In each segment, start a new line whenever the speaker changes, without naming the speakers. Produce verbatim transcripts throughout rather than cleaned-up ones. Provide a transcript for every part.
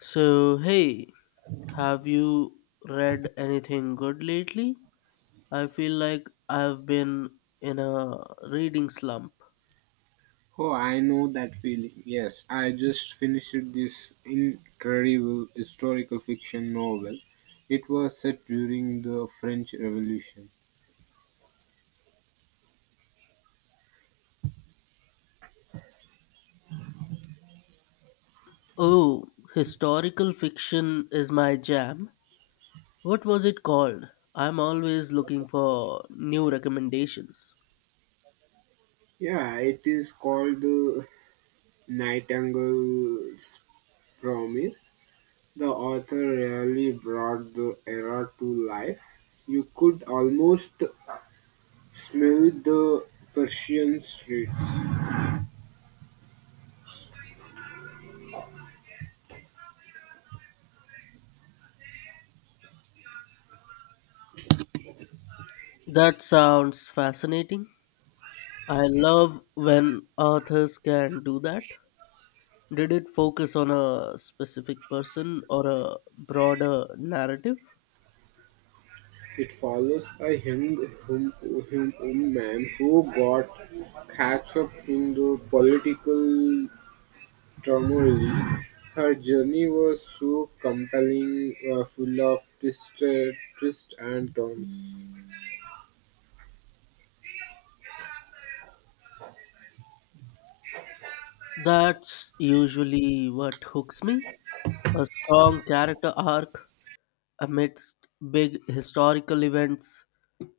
So, hey, have you read anything good lately? I feel like I've been in a reading slump.
Oh, I know that feeling. Yes, I just finished this incredible historical fiction novel. It was set during the French Revolution.
Oh, historical fiction is my jam. What was it called? I'm always looking for new recommendations.
Yeah, it is called The Nightingale's Promise. The author really brought the era to life. You could almost smell the Persian streets.
That sounds fascinating. I love when authors can do that. Did it focus on a specific person or a broader narrative?
It follows a young hum, hum, woman who got catch up in the political turmoil. Her journey was so compelling, uh, full of twists, uh, twists and turns.
That's usually what hooks me. A strong character arc amidst big historical events.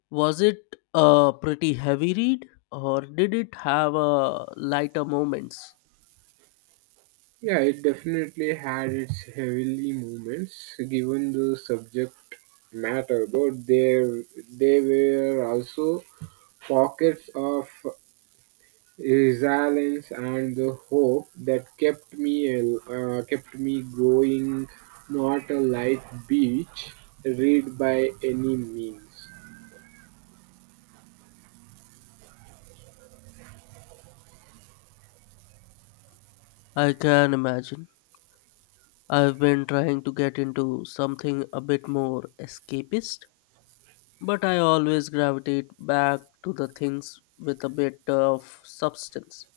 Was it a pretty heavy read or did it have a lighter moments?
Yeah, it definitely had its heavily moments, given the subject matter, but there there were also pockets of resilience and the hope that kept me al- uh, kept me going. Not a light beach read by any means.
I can imagine. I've been trying to get into something a bit more escapist, but I always gravitate back to the things with a bit of substance.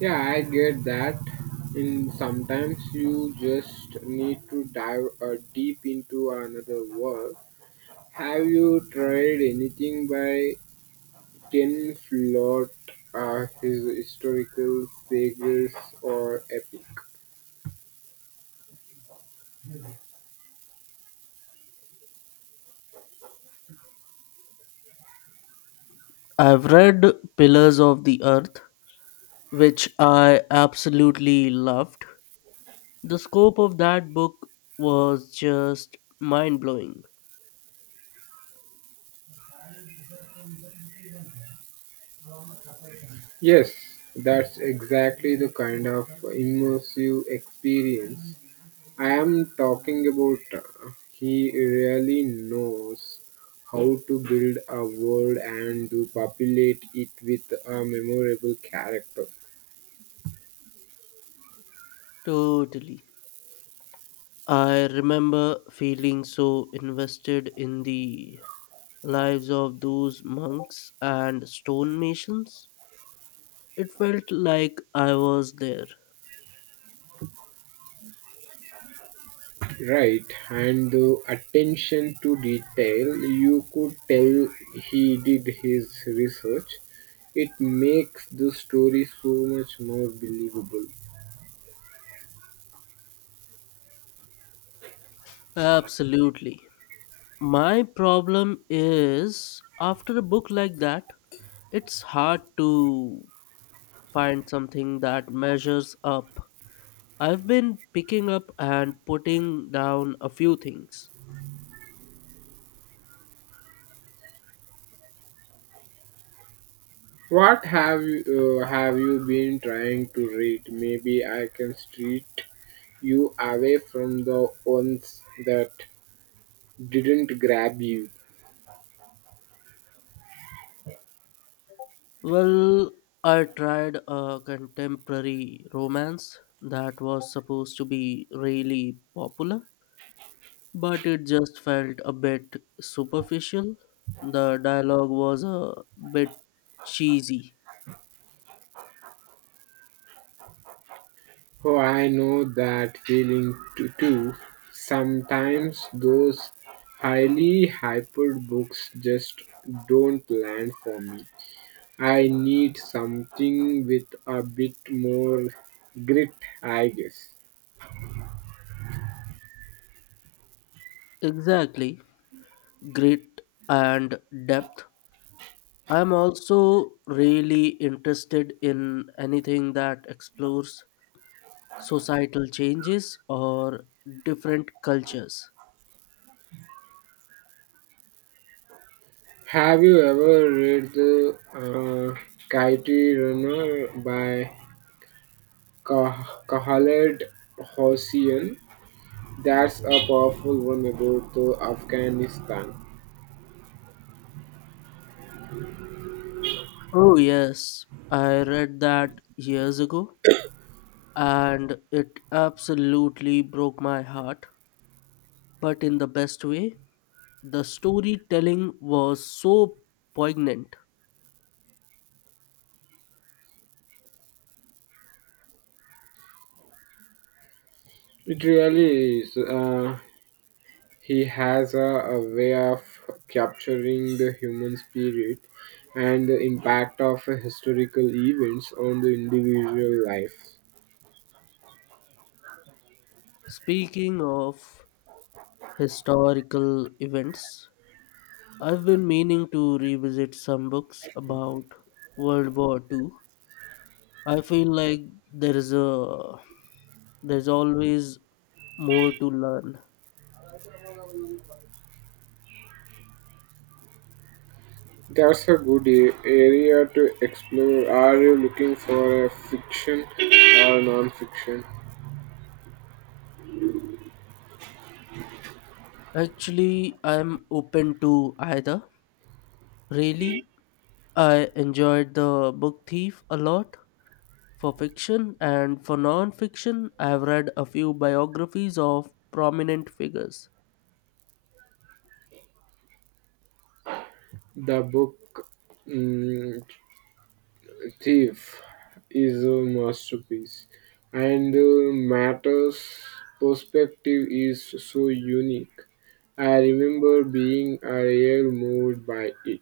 Yeah, I get that. And sometimes you just need to dive uh, deep into another world. Have you tried anything by ken flot? Uh, his historical figures or epic.
I've read Pillars of the Earth, which I absolutely loved. The scope of that book was just mind blowing.
Yes, that's exactly the kind of immersive experience I am talking about. He really knows how to build a world and to populate it with a memorable character.
Totally. I remember feeling so invested in the lives of those monks and stonemasons. It felt like I was there.
Right, and the attention to detail, you could tell he did his research. It makes the story so much more believable.
Absolutely. My problem is after a book like that, it's hard to find something that measures up. I've been picking up and putting down a few things.
What have you, uh, have you been trying to read? Maybe I can street you away from the ones that didn't grab you.
Well, I tried a contemporary romance that was supposed to be really popular, but it just felt a bit superficial. The dialogue was a bit cheesy.
Oh, I know that feeling too. too. Sometimes those highly hyped books just don't land for me. I need something with a bit more grit, I guess.
Exactly, grit and depth. I'm also really interested in anything that explores societal changes or different cultures.
Have you ever read The uh, Kite Runner by Kah- Khaled Hossein? That's a powerful one about the Afghanistan.
Oh, yes, I read that years ago and it absolutely broke my heart, but in the best way. The storytelling was so poignant.
It really is. Uh, he has a, a way of capturing the human spirit and the impact of historical events on the individual life.
Speaking of historical events, I've been meaning to revisit some books about World War Two. I feel like there is a there's always more to learn.
That's a good a- Area to explore. Are you looking for a fiction or non-fiction?
Actually, I'm open to either. Really, I enjoyed The Book Thief a lot for fiction, and for non fiction, I've read a few biographies of prominent figures.
The book mm, Thief is a masterpiece, and the matter's perspective is so unique. I remember being a real moved by it.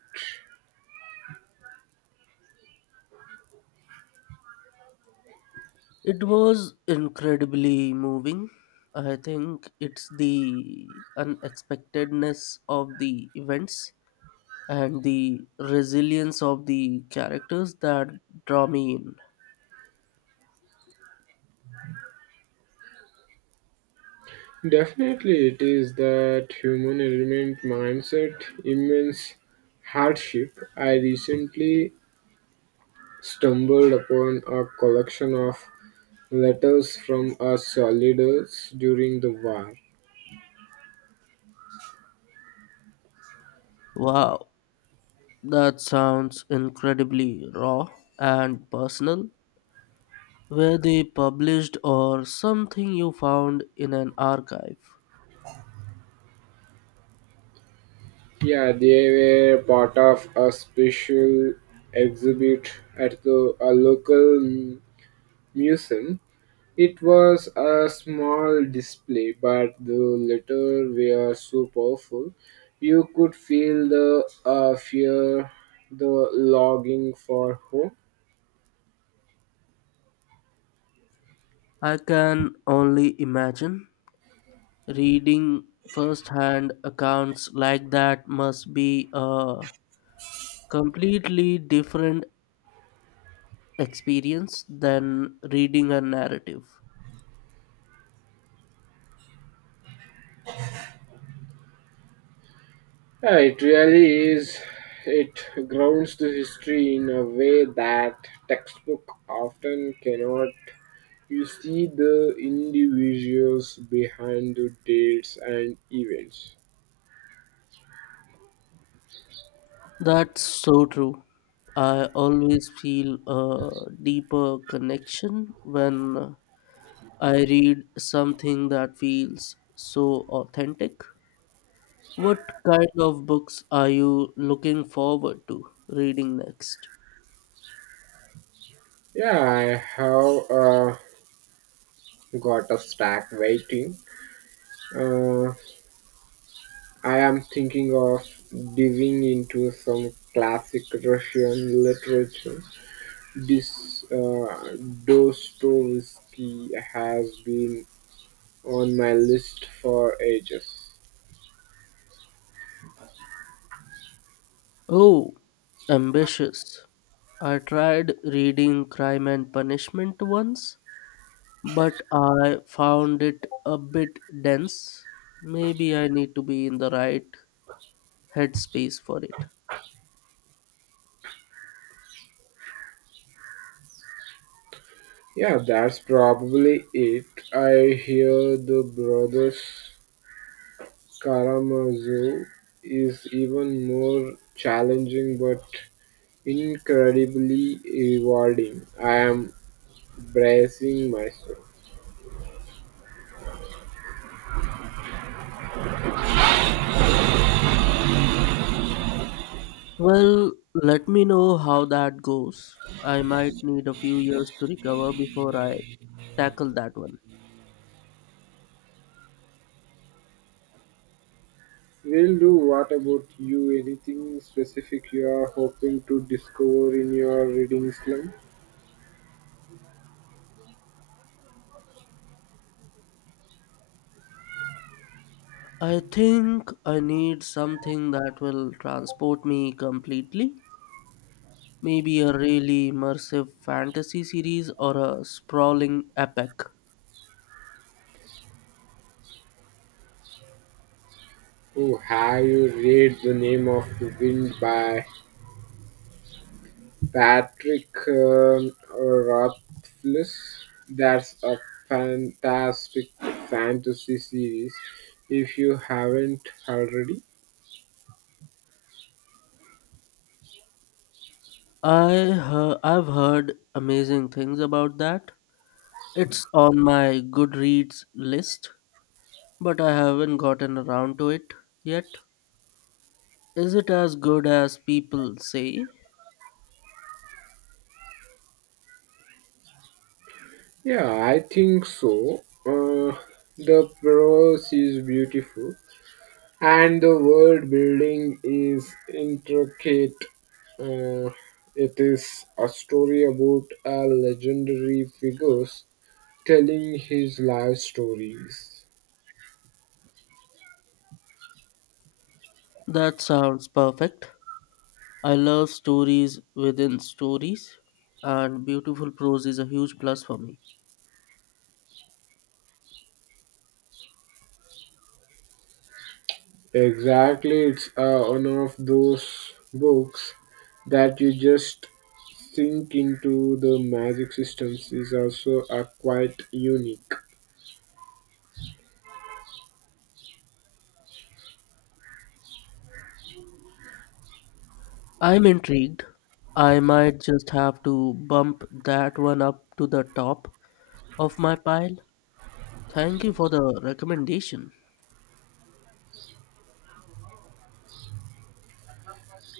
It was incredibly moving. I think it's the unexpectedness of the events and the resilience of the characters that draw me in.
Definitely, it is that human element mindset, immense hardship. I recently stumbled upon a collection of letters from our soldiers during the war.
Wow. That sounds incredibly raw and personal. Were they published or something you found in an archive?
Yeah, they were part of a special exhibit at the a local m- museum. It was a small display, but the letters were so powerful. You could feel the uh, fear, the longing for home.
I can only imagine. Reading first hand accounts like that must be a completely different experience than reading a narrative.
Yeah, it really is. It grounds the history in a way that textbook often cannot. You see the individuals behind the dates and events.
That's so true. I always feel a deeper connection when I read something that feels so authentic. What kind of books are you looking forward to reading next?
Yeah, I have uh, got a stack waiting. Uh, I am thinking of diving into some classic Russian literature. This uh, Dostoevsky has been on my list for ages.
Oh, ambitious. I tried reading Crime and Punishment once, but I found it a bit dense. Maybe I need to be in the right headspace for it.
Yeah, that's probably it. I hear the Brothers Karamazov is even more challenging but incredibly rewarding. I am bracing myself.
Well, let me know how that goes. I might need a few years to recover before I tackle that one.
Will do. What about you? Anything specific you are hoping to discover in your reading slump?
I think I need something that will transport me completely. Maybe a really immersive fantasy series or a sprawling epic.
Oh, have you read The Name of the Wind by Patrick um, Rothfuss. That's a fantastic fantasy series. If you haven't already,
I he- I've heard amazing things about that. It's on my Goodreads list, but I haven't gotten around to it yet. Is it as good as people say?
yeah, I think so. Uh, the prose is beautiful, and the world building is intricate. Uh, it is a story about a legendary figures telling his life stories.
That sounds perfect. I love stories within stories, and beautiful prose is a huge plus for me.
Exactly, it's uh, one of those books that you just sink into. The magic systems is also uh, quite unique.
I'm intrigued. I might just have to bump that one up to the top of my pile. Thank you for the recommendation.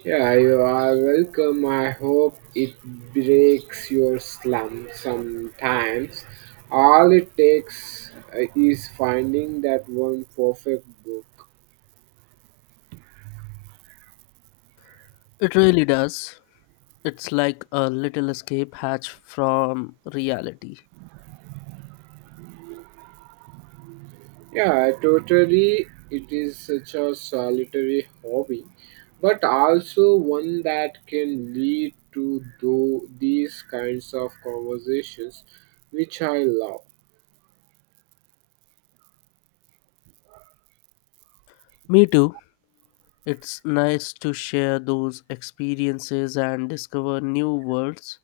Yeah, you are welcome. I hope it breaks your slump sometimes. All it takes uh, is finding that one perfect book.
It really does. It's like a little escape hatch from reality.
Yeah, totally. It is such a solitary hobby, but also one that can lead to tho- these kinds of conversations, which I love.
Me too. It's nice to share those experiences and discover new worlds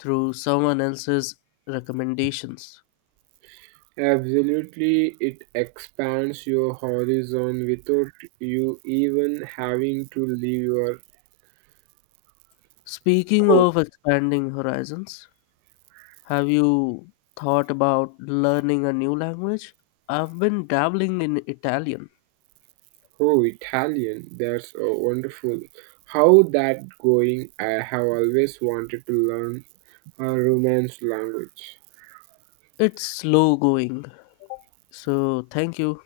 through someone else's recommendations.
Absolutely, it expands your horizon without you even having to leave your
Speaking
oh,
of expanding horizons, have you thought about learning a new language? I've been dabbling in Italian.
oh Italian. That's uh, wonderful. How that going? I have always wanted to learn a Romance language.
It's slow going. So, thank you.